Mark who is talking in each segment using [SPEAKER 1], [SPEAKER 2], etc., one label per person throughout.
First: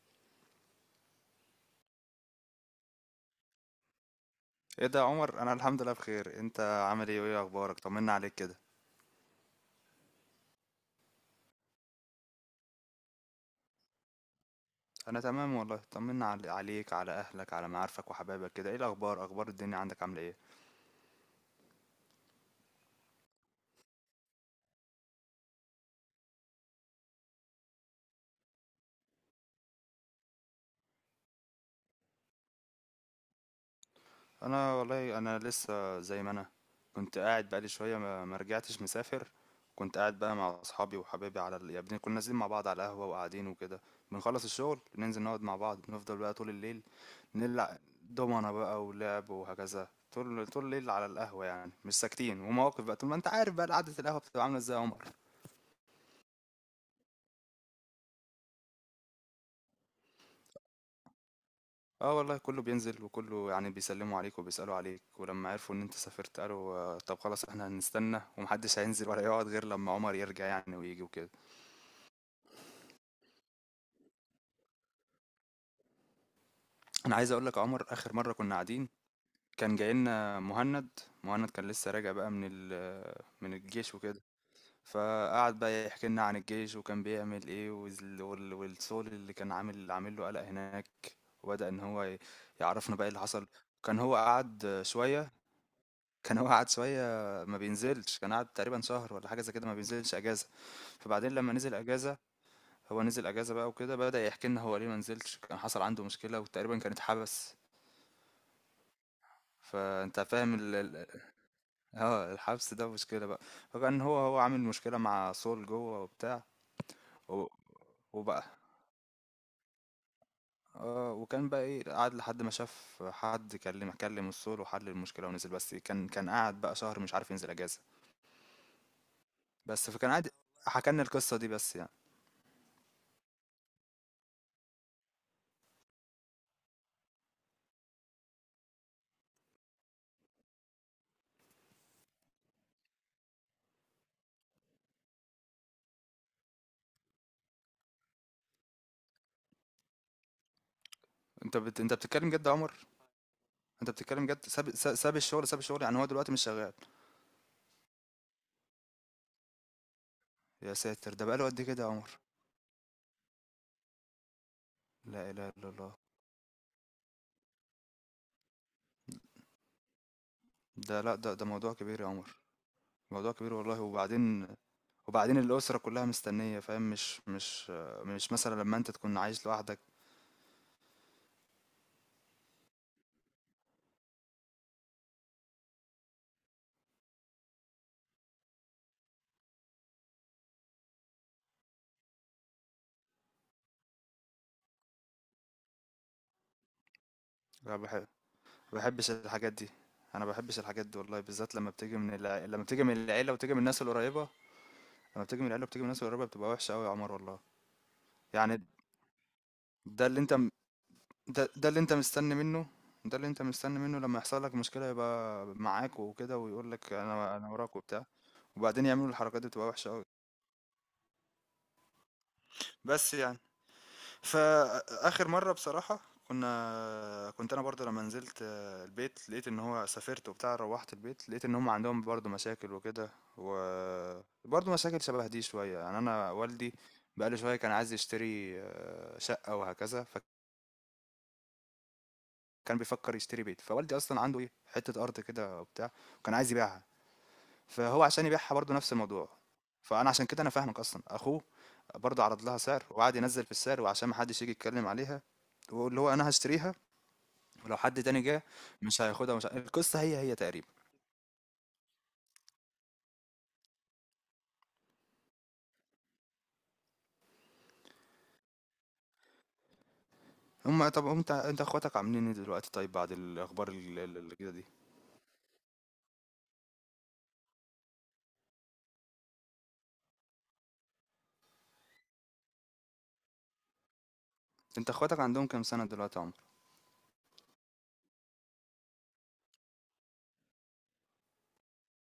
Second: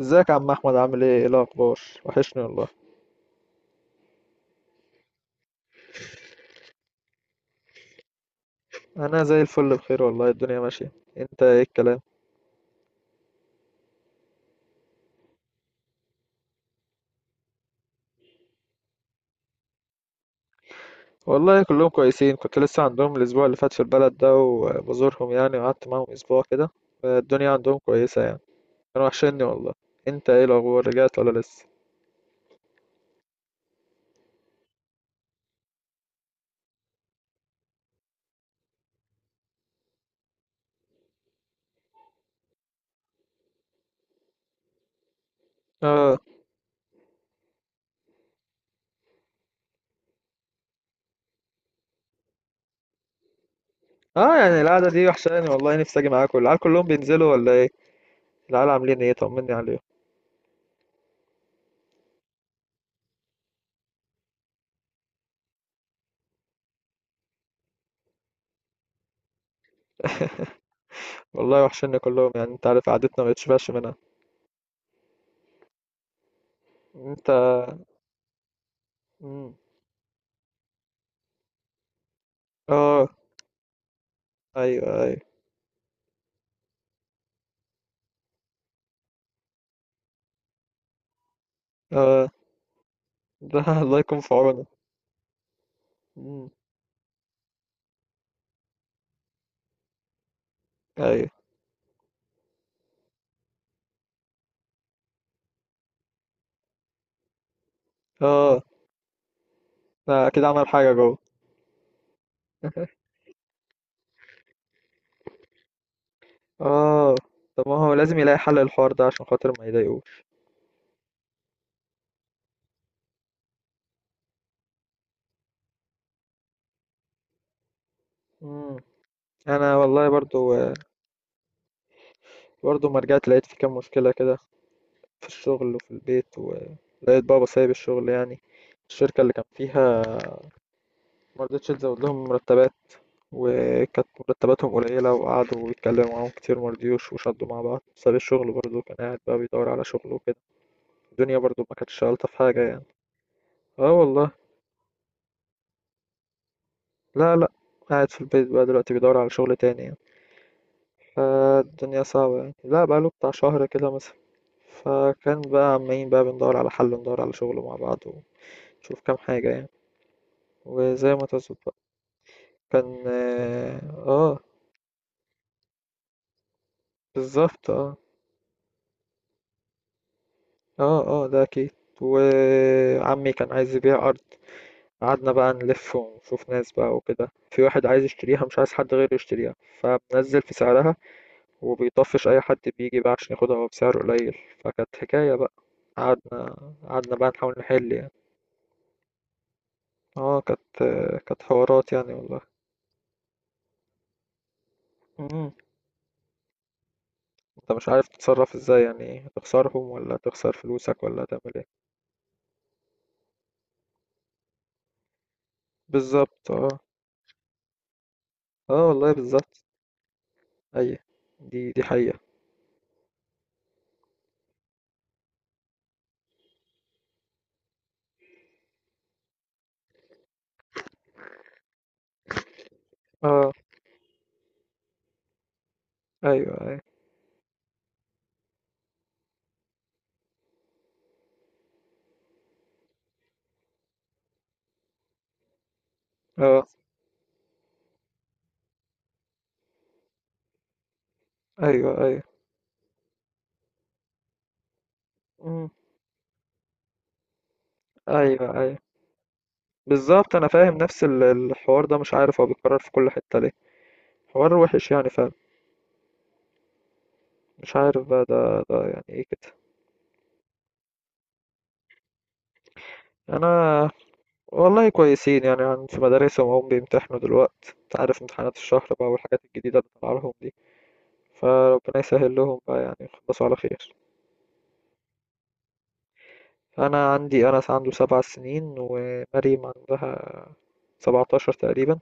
[SPEAKER 1] ازيك يا عم احمد؟ عامل ايه الاخبار؟ وحشني والله.
[SPEAKER 2] ايه ده يا عمر؟ انا الحمد لله بخير، انت عامل ايه وايه اخبارك؟ طمنا عليك كده.
[SPEAKER 1] انا زي الفل، بخير والله، الدنيا ماشيه. انت ايه الكلام؟
[SPEAKER 2] انا تمام والله، طمنا عليك، على اهلك، على معارفك وحبايبك كده. ايه الاخبار؟ اخبار الدنيا عندك عامله ايه؟
[SPEAKER 1] والله كلهم كويسين، كنت لسه عندهم الاسبوع اللي فات في البلد ده وبزورهم يعني، وقعدت معاهم اسبوع كده. الدنيا عندهم كويسه يعني، كانوا وحشني والله. انت ايه الاخبار؟ رجعت ولا لسه؟
[SPEAKER 2] انا والله لسه زي ما انا. كنت قاعد بقالي شويه، ما رجعتش، مسافر. كنت قاعد بقى مع اصحابي وحبايبي يعني كنا نازلين مع بعض على القهوه وقاعدين وكده. بنخلص الشغل ننزل نقعد مع بعض، بنفضل
[SPEAKER 1] اه
[SPEAKER 2] بقى طول الليل، نلعب دومنا بقى ولعب وهكذا طول طول الليل على القهوه، يعني مش ساكتين ومواقف بقى طول ما انت عارف بقى، قعده القهوه
[SPEAKER 1] اه،
[SPEAKER 2] بتبقى عامله
[SPEAKER 1] يعني
[SPEAKER 2] ازاي يا
[SPEAKER 1] القعده
[SPEAKER 2] عمر؟
[SPEAKER 1] دي وحشاني والله، نفسي اجي معاكم. العيال كلهم بينزلوا ولا ايه؟ العيال عاملين ايه؟ طمني عليهم.
[SPEAKER 2] آه والله، كله بينزل وكله يعني بيسلموا عليك وبيسألوا عليك، ولما عرفوا إن أنت سافرت قالوا آه، طب خلاص، إحنا هنستنى، ومحدش هينزل ولا يقعد غير لما عمر يرجع يعني ويجي وكده.
[SPEAKER 1] والله وحشني كلهم، يعني انت عارف قعدتنا ما بتشبعش منها.
[SPEAKER 2] أنا
[SPEAKER 1] انت.
[SPEAKER 2] عايز أقول لك عمر، آخر مرة كنا قاعدين،
[SPEAKER 1] مم.
[SPEAKER 2] كان جاي لنا مهند. مهند كان لسه راجع بقى من
[SPEAKER 1] اه،
[SPEAKER 2] ال من الجيش وكده،
[SPEAKER 1] ايوه ايوه.
[SPEAKER 2] فقعد بقى يحكي لنا عن الجيش وكان بيعمل إيه، والصول اللي كان عامل له قلق هناك، وبدأ إن هو
[SPEAKER 1] اه،
[SPEAKER 2] يعرفنا بقى إيه اللي حصل.
[SPEAKER 1] ده الله
[SPEAKER 2] كان هو
[SPEAKER 1] يكون في عونه.
[SPEAKER 2] قعد شوية كان هو
[SPEAKER 1] مم.
[SPEAKER 2] قعد شوية ما بينزلش، كان قعد تقريبًا شهر والّا حاجة زي كده، ما بينزلش أجازة،
[SPEAKER 1] ايوه.
[SPEAKER 2] فبعدين لمّا نزل أجازة، هو نزل أجازة بقى وكده، بدأ يحكي لنا هو ليه ما نزلش، كان حصل عنده مشكلة وتقريبًا كان اتحبس،
[SPEAKER 1] اه،
[SPEAKER 2] فأنت
[SPEAKER 1] ده اكيد
[SPEAKER 2] فاهم
[SPEAKER 1] عمل
[SPEAKER 2] ال
[SPEAKER 1] حاجه
[SPEAKER 2] ال
[SPEAKER 1] جوه.
[SPEAKER 2] آه، الحبس ده مشكلة بقى، فكان هو عامل مشكلة مع سول جوّه وبتاع،
[SPEAKER 1] اه،
[SPEAKER 2] و
[SPEAKER 1] طب ما هو لازم يلاقي
[SPEAKER 2] وبقى
[SPEAKER 1] حل للحوار ده عشان خاطر ما يضايقوش.
[SPEAKER 2] آه، وكان بقى إيه، قعد لحد ما شاف حد كلم السول وحل المشكلة ونزل، بس كان قعد بقى شهر مش عارف ينزل أجازة،
[SPEAKER 1] مم. انا
[SPEAKER 2] بس
[SPEAKER 1] والله
[SPEAKER 2] فكان قاعد
[SPEAKER 1] برضو،
[SPEAKER 2] حكى لنا القصة دي بس يعني.
[SPEAKER 1] برضو ما رجعت لقيت في كام مشكله كده، في الشغل وفي البيت. ولقيت بابا سايب الشغل يعني، الشركه اللي كان فيها ما رضتش تزود لهم مرتبات، وكانت مرتباتهم قليله وقعدوا يتكلموا معاهم كتير ما رضيوش وشدوا مع بعض، ساب الشغل. برضو كان قاعد بقى بيدور على شغل وكده، الدنيا برضو ما
[SPEAKER 2] انت
[SPEAKER 1] كانتش
[SPEAKER 2] بتتكلم
[SPEAKER 1] الطف
[SPEAKER 2] جد يا
[SPEAKER 1] حاجه يعني.
[SPEAKER 2] عمر؟ انت
[SPEAKER 1] اه
[SPEAKER 2] بتتكلم
[SPEAKER 1] والله.
[SPEAKER 2] جد، ساب الشغل يعني؟ هو دلوقتي مش شغال؟
[SPEAKER 1] لا لا، قاعد في البيت بقى دلوقتي، بيدور على شغل تاني يعني.
[SPEAKER 2] يا ساتر، ده بقاله قد كده يا
[SPEAKER 1] فالدنيا
[SPEAKER 2] عمر؟
[SPEAKER 1] صعبة يعني، لا بقاله بتاع شهر كده مثلا.
[SPEAKER 2] لا
[SPEAKER 1] فكان
[SPEAKER 2] اله الا
[SPEAKER 1] بقى
[SPEAKER 2] الله.
[SPEAKER 1] عمالين بقى بندور على حل وندور على شغل مع بعض، ونشوف كام حاجة يعني،
[SPEAKER 2] ده لا
[SPEAKER 1] وزي ما
[SPEAKER 2] ده ده
[SPEAKER 1] تظبط
[SPEAKER 2] موضوع
[SPEAKER 1] بقى.
[SPEAKER 2] كبير يا عمر،
[SPEAKER 1] كان
[SPEAKER 2] موضوع كبير والله.
[SPEAKER 1] اه آه،
[SPEAKER 2] وبعدين الأسرة كلها مستنية، فاهم؟ مش
[SPEAKER 1] بالظبط
[SPEAKER 2] مش
[SPEAKER 1] اه.
[SPEAKER 2] مش مثلا لما انت تكون عايش لوحدك.
[SPEAKER 1] اه، اه ده اكيد. وعمي كان عايز يبيع أرض. قعدنا بقى نلف ونشوف ناس بقى وكده، في واحد عايز يشتريها مش عايز حد غيره يشتريها، فبنزل في سعرها وبيطفش اي حد بيجي بقى عشان ياخدها هو بسعر قليل. فكانت حكايه بقى. قعدنا، قعدنا بقى نحاول
[SPEAKER 2] لا
[SPEAKER 1] نحل
[SPEAKER 2] بحب
[SPEAKER 1] يعني.
[SPEAKER 2] بحبش الحاجات دي، انا
[SPEAKER 1] اه،
[SPEAKER 2] بحبش
[SPEAKER 1] كانت،
[SPEAKER 2] الحاجات دي والله،
[SPEAKER 1] كانت
[SPEAKER 2] بالذات لما
[SPEAKER 1] حوارات
[SPEAKER 2] بتيجي
[SPEAKER 1] يعني والله.
[SPEAKER 2] لما بتيجي من العيلة وتيجي من الناس القريبة، لما بتيجي من
[SPEAKER 1] مم.
[SPEAKER 2] العيلة وبتيجي من الناس القريبة بتبقى وحشة قوي يا عمر والله.
[SPEAKER 1] انت مش عارف تتصرف
[SPEAKER 2] يعني
[SPEAKER 1] ازاي يعني، تخسرهم
[SPEAKER 2] ده
[SPEAKER 1] ولا
[SPEAKER 2] اللي انت
[SPEAKER 1] تخسر فلوسك ولا
[SPEAKER 2] ده
[SPEAKER 1] تعمل ايه؟
[SPEAKER 2] ده اللي انت مستني منه، ده اللي انت مستني منه لما يحصل لك مشكلة يبقى معاك وكده،
[SPEAKER 1] بالظبط
[SPEAKER 2] ويقول
[SPEAKER 1] اه.
[SPEAKER 2] لك انا وراك وبتاع،
[SPEAKER 1] اه
[SPEAKER 2] وبعدين يعملوا
[SPEAKER 1] والله
[SPEAKER 2] الحركات دي،
[SPEAKER 1] بالظبط.
[SPEAKER 2] بتبقى وحشة قوي.
[SPEAKER 1] اي، دي حقيقة.
[SPEAKER 2] بس يعني، فاخر مرة بصراحة، كنت انا برضه لما نزلت البيت، لقيت ان هو سافرت وبتاع، روحت البيت لقيت ان هم عندهم برضه مشاكل وكده،
[SPEAKER 1] اه،
[SPEAKER 2] وبرضه مشاكل شبه دي شوية، يعني انا
[SPEAKER 1] ايوه
[SPEAKER 2] والدي
[SPEAKER 1] ايوه.
[SPEAKER 2] بقاله شوية كان عايز يشتري شقة وهكذا، كان بيفكر يشتري بيت. فوالدي اصلا عنده ايه، حته ارض كده وبتاع، وكان عايز
[SPEAKER 1] اه،
[SPEAKER 2] يبيعها، فهو عشان يبيعها برضه نفس الموضوع، فانا عشان كده انا فاهمك. اصلا اخوه
[SPEAKER 1] ايوه ايوه.
[SPEAKER 2] برضه عرض لها سعر وقعد ينزل في السعر وعشان ما حدش يجي يتكلم عليها،
[SPEAKER 1] مم.
[SPEAKER 2] واللي هو انا هشتريها، ولو حد تاني جه
[SPEAKER 1] ايوه ايوه.
[SPEAKER 2] مش هياخدها، مش ه... القصه هي هي
[SPEAKER 1] بالظبط انا
[SPEAKER 2] تقريبا.
[SPEAKER 1] فاهم نفس الحوار ده، مش عارف هو بيتكرر في كل حتة ليه. حوار وحش يعني، فاهم؟ مش عارف بقى، ده يعني ايه كده.
[SPEAKER 2] هم طب، انت اخواتك عاملين ايه دلوقتي، طيب، بعد الاخبار
[SPEAKER 1] انا
[SPEAKER 2] اللي كده دي؟
[SPEAKER 1] والله كويسين يعني، عن في مدارسهم وهم بيمتحنوا دلوقتي، انت عارف امتحانات الشهر بقى والحاجات الجديده اللي طالعه لهم دي، فربنا يسهل لهم بقى يعني يخلصوا على خير.
[SPEAKER 2] انت اخواتك عندهم كام سنه دلوقتي يا عمر؟
[SPEAKER 1] انا عندي انس عنده 7 سنين، ومريم عندها 17 تقريبا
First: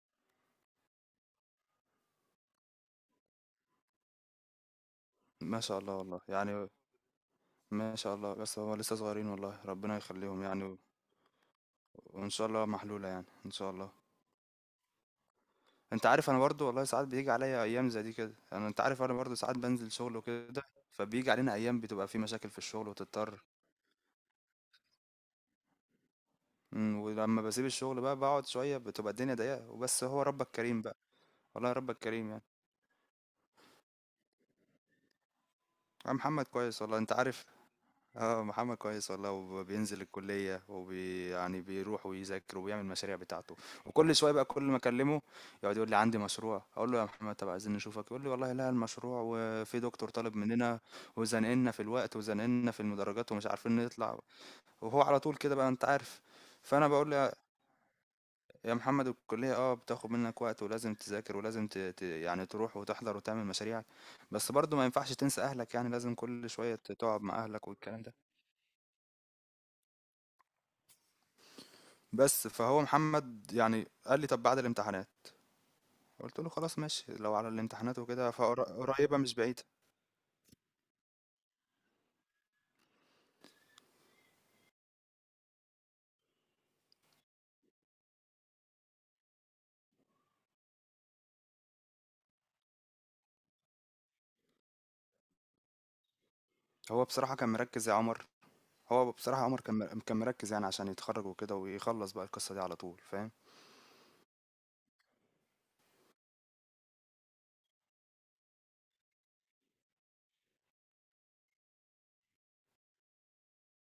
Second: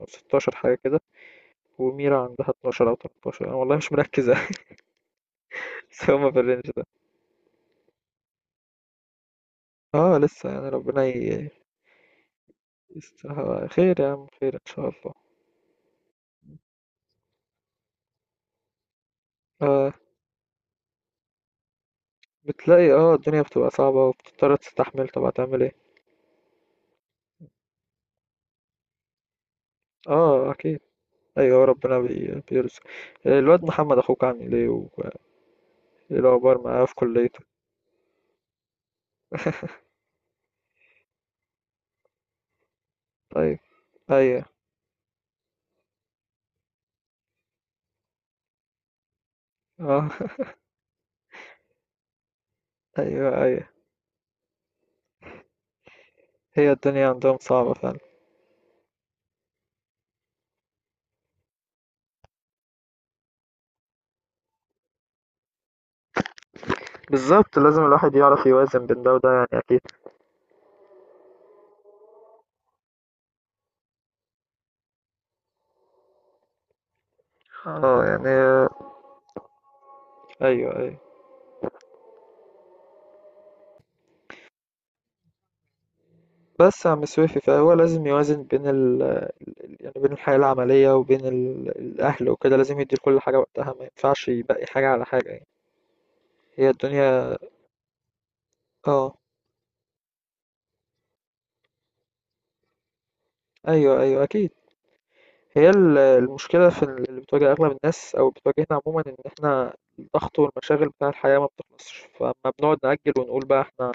[SPEAKER 1] او 16 حاجه كده، وميرا عندها 12 او 13، انا والله مش مركز
[SPEAKER 2] ما شاء الله
[SPEAKER 1] بس
[SPEAKER 2] والله،
[SPEAKER 1] هما في الرينج
[SPEAKER 2] يعني
[SPEAKER 1] ده.
[SPEAKER 2] ما شاء الله، بس هو لسه صغيرين والله، ربنا
[SPEAKER 1] اه
[SPEAKER 2] يخليهم
[SPEAKER 1] لسه يعني،
[SPEAKER 2] يعني،
[SPEAKER 1] ربنا
[SPEAKER 2] وان شاء الله محلولة يعني ان
[SPEAKER 1] يسترها
[SPEAKER 2] شاء الله.
[SPEAKER 1] خير يا عم، خير ان شاء الله.
[SPEAKER 2] انت عارف انا برضو والله، ساعات بيجي عليا ايام زي دي كده، انا انت عارف انا برضو ساعات بنزل
[SPEAKER 1] آه.
[SPEAKER 2] شغل وكده، فبيجي علينا ايام بتبقى في مشاكل في الشغل
[SPEAKER 1] بتلاقي اه الدنيا
[SPEAKER 2] وتضطر.
[SPEAKER 1] بتبقى صعبه وبتضطر تستحمل، طب هتعمل ايه؟
[SPEAKER 2] ولما بسيب الشغل بقى بقعد شوية بتبقى الدنيا ضيقة، وبس هو ربك
[SPEAKER 1] اه اكيد.
[SPEAKER 2] كريم بقى،
[SPEAKER 1] ايوه
[SPEAKER 2] والله ربك
[SPEAKER 1] ربنا
[SPEAKER 2] كريم يعني.
[SPEAKER 1] بيرزق. آه، الواد محمد اخوك عامل ايه
[SPEAKER 2] يا
[SPEAKER 1] ايه
[SPEAKER 2] محمد
[SPEAKER 1] الاخبار
[SPEAKER 2] كويس
[SPEAKER 1] معاه في
[SPEAKER 2] والله انت
[SPEAKER 1] كليته؟
[SPEAKER 2] عارف، آه محمد كويس والله، وبينزل الكلية يعني بيروح ويذاكر وبيعمل المشاريع بتاعته،
[SPEAKER 1] طيب.
[SPEAKER 2] وكل شوية
[SPEAKER 1] ايوه.
[SPEAKER 2] بقى كل ما أكلمه يقعد يقول لي عندي مشروع، أقول له يا محمد طب عايزين نشوفك، يقول لي والله لا المشروع وفي
[SPEAKER 1] اه
[SPEAKER 2] دكتور طالب مننا وزنقلنا في الوقت وزنقلنا في
[SPEAKER 1] ايوه
[SPEAKER 2] المدرجات ومش
[SPEAKER 1] ايوه.
[SPEAKER 2] عارفين نطلع، وهو على طول كده بقى أنت عارف.
[SPEAKER 1] هي
[SPEAKER 2] فأنا
[SPEAKER 1] الدنيا
[SPEAKER 2] بقول له
[SPEAKER 1] عندهم صعبة فعلا.
[SPEAKER 2] يا محمد، الكلية بتاخد منك وقت ولازم تذاكر ولازم يعني تروح وتحضر وتعمل مشاريعك، بس برضه ما ينفعش تنسى أهلك يعني، لازم كل شوية تقعد مع
[SPEAKER 1] بالظبط،
[SPEAKER 2] أهلك
[SPEAKER 1] لازم
[SPEAKER 2] والكلام
[SPEAKER 1] الواحد
[SPEAKER 2] ده.
[SPEAKER 1] يعرف يوازن بين ده وده يعني اكيد.
[SPEAKER 2] بس فهو محمد يعني قال لي طب بعد الامتحانات، قلت له خلاص ماشي، لو على الامتحانات
[SPEAKER 1] اه يعني.
[SPEAKER 2] وكده فقريبة مش بعيدة.
[SPEAKER 1] ايوه ايوه. بس يا عم سويفي، فهو لازم يوازن بين يعني بين الحياة العملية وبين الأهل وكده، لازم يدي لكل حاجة وقتها، ما ينفعش يبقي حاجة على حاجة يعني. هي
[SPEAKER 2] هو
[SPEAKER 1] الدنيا.
[SPEAKER 2] بصراحة كان مركز يا عمر، هو
[SPEAKER 1] اه،
[SPEAKER 2] بصراحة عمر كان كان مركز يعني عشان يتخرج وكده ويخلص بقى القصة دي على طول، فاهم؟
[SPEAKER 1] ايوه ايوه اكيد. هي المشكلة في اللي بتواجه أغلب الناس أو بتواجهنا عموما، إن إحنا الضغط والمشاغل بتاع الحياة ما بتخلصش، فما بنقعد نأجل ونقول بقى إحنا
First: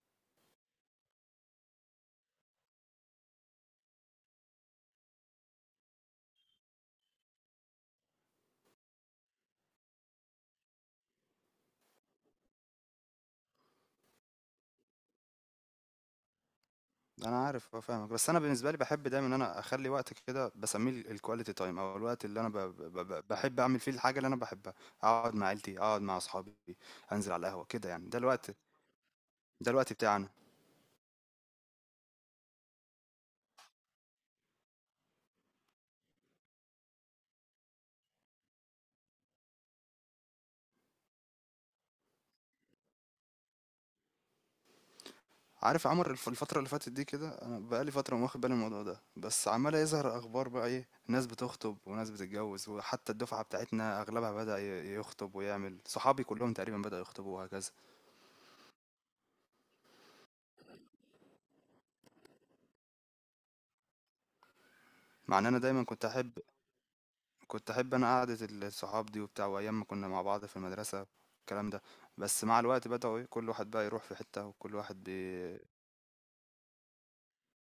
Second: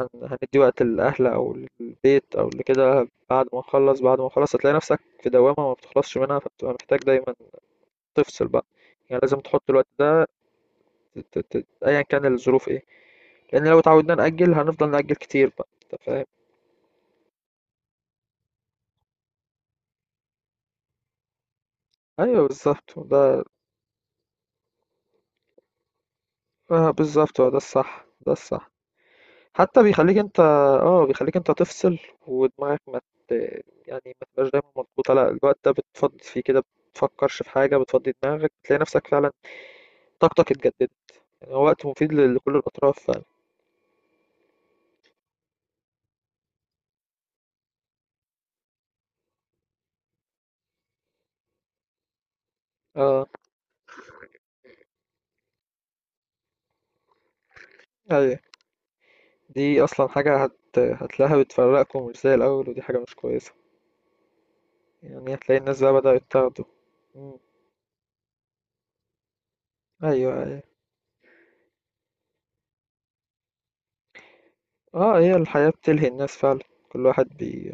[SPEAKER 1] هندي وقت للأهل أو للبيت أو لكده بعد ما نخلص. بعد ما نخلص هتلاقي نفسك في دوامة ما بتخلصش منها، فبتبقى محتاج دايما تفصل بقى. يعني لازم تحط الوقت ده، أيا كان الظروف إيه، لأن لو اتعودنا نأجل هنفضل نأجل كتير بقى، أنت فاهم.
[SPEAKER 2] انا عارف فاهمك، بس انا بالنسبة لي بحب دايما ان انا اخلي وقت كده بسميه الكواليتي تايم، او الوقت اللي
[SPEAKER 1] أيوه
[SPEAKER 2] انا
[SPEAKER 1] بالظبط ده.
[SPEAKER 2] بحب اعمل فيه الحاجة اللي انا بحبها، اقعد مع عيلتي، اقعد مع اصحابي،
[SPEAKER 1] آه
[SPEAKER 2] انزل
[SPEAKER 1] بالظبط،
[SPEAKER 2] على
[SPEAKER 1] هو ده
[SPEAKER 2] القهوة كده،
[SPEAKER 1] الصح،
[SPEAKER 2] يعني ده
[SPEAKER 1] ده
[SPEAKER 2] الوقت
[SPEAKER 1] الصح.
[SPEAKER 2] ده
[SPEAKER 1] حتى
[SPEAKER 2] الوقت
[SPEAKER 1] بيخليك
[SPEAKER 2] بتاعنا.
[SPEAKER 1] انت. اه بيخليك انت تفصل، ودماغك ما ت... يعني ما تبقاش دايما مضغوطة، لا الوقت ده بتفضي فيه كده، بتفكرش في حاجة، بتفضي دماغك، بتلاقي نفسك فعلا طاقتك اتجددت، يعني هو وقت مفيد لكل الأطراف فعلا.
[SPEAKER 2] عارف عمر الفترة اللي فاتت دي كده، انا بقالي فترة ما واخد بالي من الموضوع ده، بس عمال يظهر اخبار بقى، ايه، ناس بتخطب وناس بتتجوز، وحتى
[SPEAKER 1] اه
[SPEAKER 2] الدفعة بتاعتنا اغلبها بدأ يخطب ويعمل، صحابي كلهم تقريبا بدأوا يخطبوا وهكذا،
[SPEAKER 1] ايوه. دي أصلا حاجة هتلاقيها بتفرقكم مش زي الأول، ودي حاجة مش كويسة، يعني
[SPEAKER 2] مع ان
[SPEAKER 1] هتلاقي
[SPEAKER 2] انا
[SPEAKER 1] الناس
[SPEAKER 2] دايما
[SPEAKER 1] بقى
[SPEAKER 2] كنت
[SPEAKER 1] بدأت
[SPEAKER 2] احب
[SPEAKER 1] تاخده. مم.
[SPEAKER 2] كنت احب انا قعدة الصحاب دي وبتاع، وايام ما كنا مع
[SPEAKER 1] أيوه
[SPEAKER 2] بعض في
[SPEAKER 1] أيوه.
[SPEAKER 2] المدرسة الكلام ده، بس مع الوقت بدأوا ايه، كل واحد بقى يروح في حتة، وكل واحد
[SPEAKER 1] اه، هي الحياة بتلهي الناس فعلا، كل واحد بي.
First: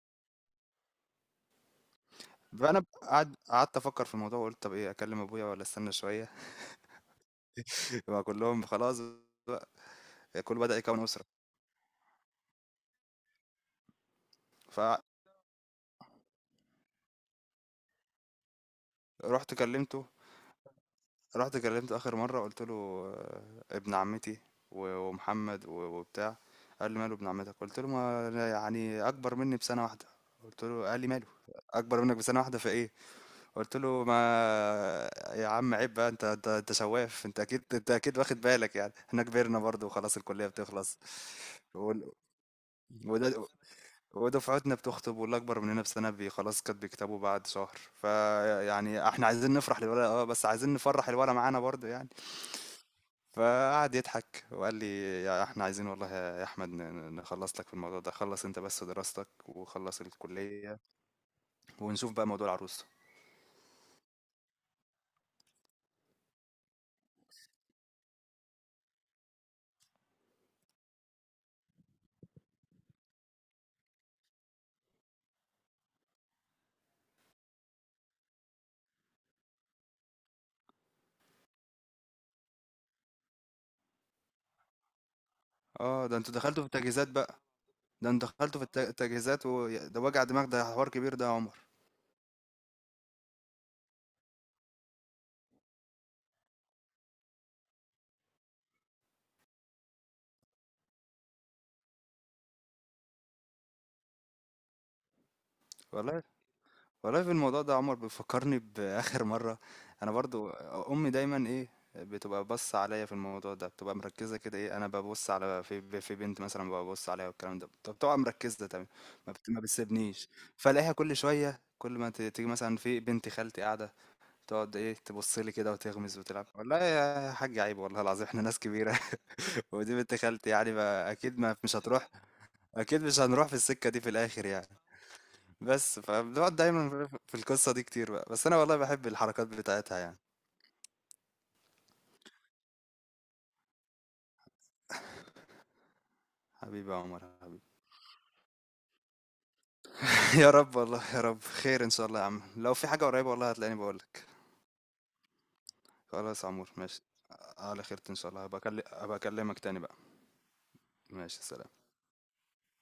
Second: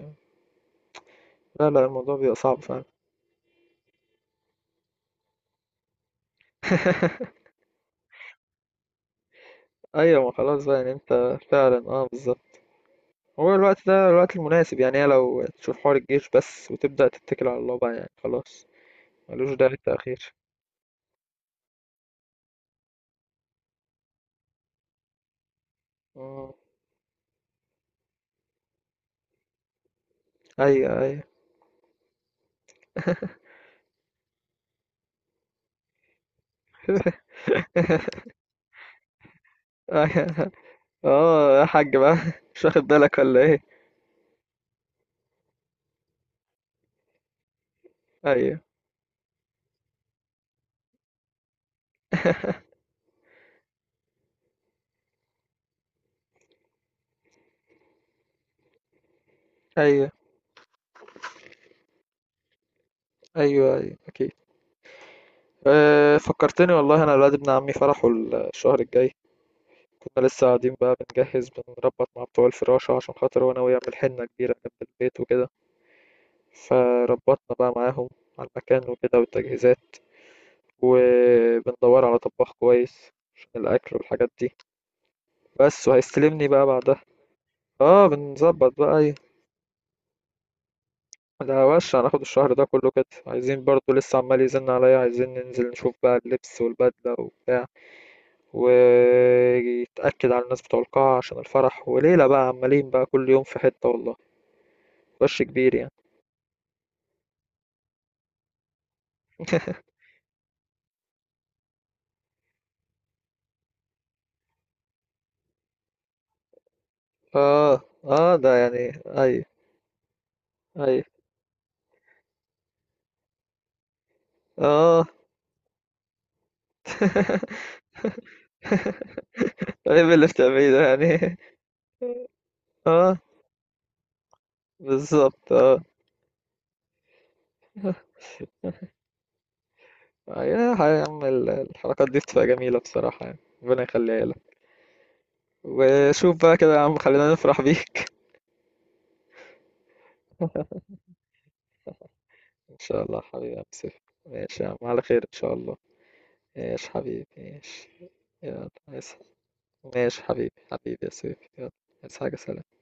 [SPEAKER 1] لا لا، الموضوع بيبقى صعب
[SPEAKER 2] بقى.
[SPEAKER 1] فعلا.
[SPEAKER 2] انا قعدت افكر في الموضوع وقلت طب ايه، اكلم ابويا ولا استنى شوية؟ يبقى كلهم خلاص بقى،
[SPEAKER 1] ايوه، ما
[SPEAKER 2] كل
[SPEAKER 1] خلاص بقى،
[SPEAKER 2] بدأ
[SPEAKER 1] يعني
[SPEAKER 2] يكون أسرة،
[SPEAKER 1] انت فعلا اه بالظبط. هو الوقت ده الوقت المناسب
[SPEAKER 2] ف
[SPEAKER 1] يعني، هي لو تشوف حوار الجيش بس وتبدأ تتكل على الله بقى يعني خلاص، ملوش
[SPEAKER 2] رُحت
[SPEAKER 1] داعي
[SPEAKER 2] كلّمته.
[SPEAKER 1] التأخير.
[SPEAKER 2] رُحت كلّمته آخر مرّة، قُلت له ابن عمّتي ومحمد وبتاع،
[SPEAKER 1] مم.
[SPEAKER 2] قال لي: "ماله ابن عمّتك؟" قُلت له: "ما أنا يعني أكبر منّي بسَنة واحدة." قُلت له
[SPEAKER 1] أيوه
[SPEAKER 2] قال لي:
[SPEAKER 1] أيوه.
[SPEAKER 2] "ماله، أكبر منّك بسَنة واحدة في إيه؟" قُلت له: "ما يا عم عيب بقى، أنت سواف، أنت أكيد واخد بالك يعني، إحنا كبرنا برضه وخلاص الكلّية
[SPEAKER 1] أيوه.
[SPEAKER 2] بتخلص."
[SPEAKER 1] اه يا حاج
[SPEAKER 2] وال
[SPEAKER 1] بقى، مش واخد
[SPEAKER 2] ي
[SPEAKER 1] بالك ولا
[SPEAKER 2] وده
[SPEAKER 1] ايه؟
[SPEAKER 2] ودفعتنا بتخطب، واللي اكبر مننا بسنه خلاص كانت بيكتبوا بعد شهر،
[SPEAKER 1] أيوه
[SPEAKER 2] فيعني احنا عايزين نفرح للولد، بس عايزين نفرح الولد معانا برضه يعني. فقعد يضحك وقال لي يا احنا عايزين والله يا احمد نخلص لك في الموضوع ده، خلص انت بس دراستك وخلص
[SPEAKER 1] أيوه.
[SPEAKER 2] الكليه، ونشوف بقى موضوع العروسه.
[SPEAKER 1] أيوه أيوه أكيد. أه فكرتني والله، أنا الواد ابن عمي فرحه الشهر الجاي، كنا لسه قاعدين بقى بنجهز، بنربط مع بتوع الفراشة عشان خاطر هو ناوي يعمل حنة كبيرة جنب البيت وكده. فربطنا بقى معاهم على المكان وكده والتجهيزات، وبندور على طباخ كويس عشان الأكل والحاجات دي بس،
[SPEAKER 2] اه، ده انتوا
[SPEAKER 1] وهيستلمني
[SPEAKER 2] دخلتوا
[SPEAKER 1] بقى
[SPEAKER 2] في
[SPEAKER 1] بعدها.
[SPEAKER 2] التجهيزات بقى؟
[SPEAKER 1] اه
[SPEAKER 2] ده انتوا دخلتوا في
[SPEAKER 1] بنظبط
[SPEAKER 2] الت-
[SPEAKER 1] بقى ايه.
[SPEAKER 2] التجهيزات وده وجع دماغ، ده حوار كبير ده يا عمر.
[SPEAKER 1] ده وش، هناخد الشهر ده كله كده. عايزين برضو، لسه عمال يزن عليا عايزين ننزل نشوف بقى اللبس والبدلة وبتاع، ويتأكد على الناس بتوع القاعة عشان الفرح وليلة بقى، عمالين بقى كل يوم في حتة والله، وش كبير يعني.
[SPEAKER 2] والله والله، في الموضوع ده يا عمر بيفكرني بآخر مرة، أنا برضو أمي دايما إيه، بتبقى بص عليا في الموضوع ده، بتبقى مركزة كده، إيه، أنا ببص على في بنت مثلا، ببص عليها والكلام ده
[SPEAKER 1] اه،
[SPEAKER 2] طب، بتبقى
[SPEAKER 1] اه ده
[SPEAKER 2] مركزة
[SPEAKER 1] يعني
[SPEAKER 2] تمام،
[SPEAKER 1] اي.
[SPEAKER 2] ما بتسيبنيش، فألاقيها
[SPEAKER 1] اي
[SPEAKER 2] كل شوية كل ما تيجي مثلا في بنت خالتي قاعدة، تقعد إيه،
[SPEAKER 1] اه.
[SPEAKER 2] تبص لي كده وتغمز وتلعب، والله يا حاج عيب، والله العظيم إحنا ناس كبيرة. ودي
[SPEAKER 1] ايه
[SPEAKER 2] بنت
[SPEAKER 1] اللي
[SPEAKER 2] خالتي
[SPEAKER 1] بتعمليه
[SPEAKER 2] يعني،
[SPEAKER 1] ده
[SPEAKER 2] ما
[SPEAKER 1] يعني.
[SPEAKER 2] أكيد ما مش هتروح، أكيد
[SPEAKER 1] اه
[SPEAKER 2] مش هنروح في السكة دي في الآخر يعني.
[SPEAKER 1] بالظبط اه.
[SPEAKER 2] بس فبنقعد دايما في القصة دي كتير بقى، بس انا والله بحب الحركات بتاعتها يعني.
[SPEAKER 1] يا يا عم، الحركات دي بتبقى جميلة بصراحة يعني، ربنا يخليها لك. وشوف بقى كده يا
[SPEAKER 2] حبيبي يا
[SPEAKER 1] عم،
[SPEAKER 2] عمر،
[SPEAKER 1] خلينا نفرح
[SPEAKER 2] حبيبي.
[SPEAKER 1] بيك.
[SPEAKER 2] يا رب، والله يا رب خير ان شاء الله، يا عم لو
[SPEAKER 1] إن
[SPEAKER 2] في
[SPEAKER 1] شاء
[SPEAKER 2] حاجة
[SPEAKER 1] الله
[SPEAKER 2] قريبة والله
[SPEAKER 1] حبيبي يا
[SPEAKER 2] هتلاقيني
[SPEAKER 1] بسف.
[SPEAKER 2] بقولك.
[SPEAKER 1] ماشي يا عم، على خير إن شاء الله.
[SPEAKER 2] خلاص يا عمور،
[SPEAKER 1] ماشي
[SPEAKER 2] ماشي،
[SPEAKER 1] حبيبي،
[SPEAKER 2] على
[SPEAKER 1] ماشي.
[SPEAKER 2] خيرة ان شاء الله، هبقى
[SPEAKER 1] يلا
[SPEAKER 2] أكل-
[SPEAKER 1] عايز.
[SPEAKER 2] هبقى اكلمك تاني بقى.
[SPEAKER 1] ماشي حبيبي، حبيبي يا سيف،
[SPEAKER 2] ماشي سلام.
[SPEAKER 1] يلا عايز حاجة؟ سلام.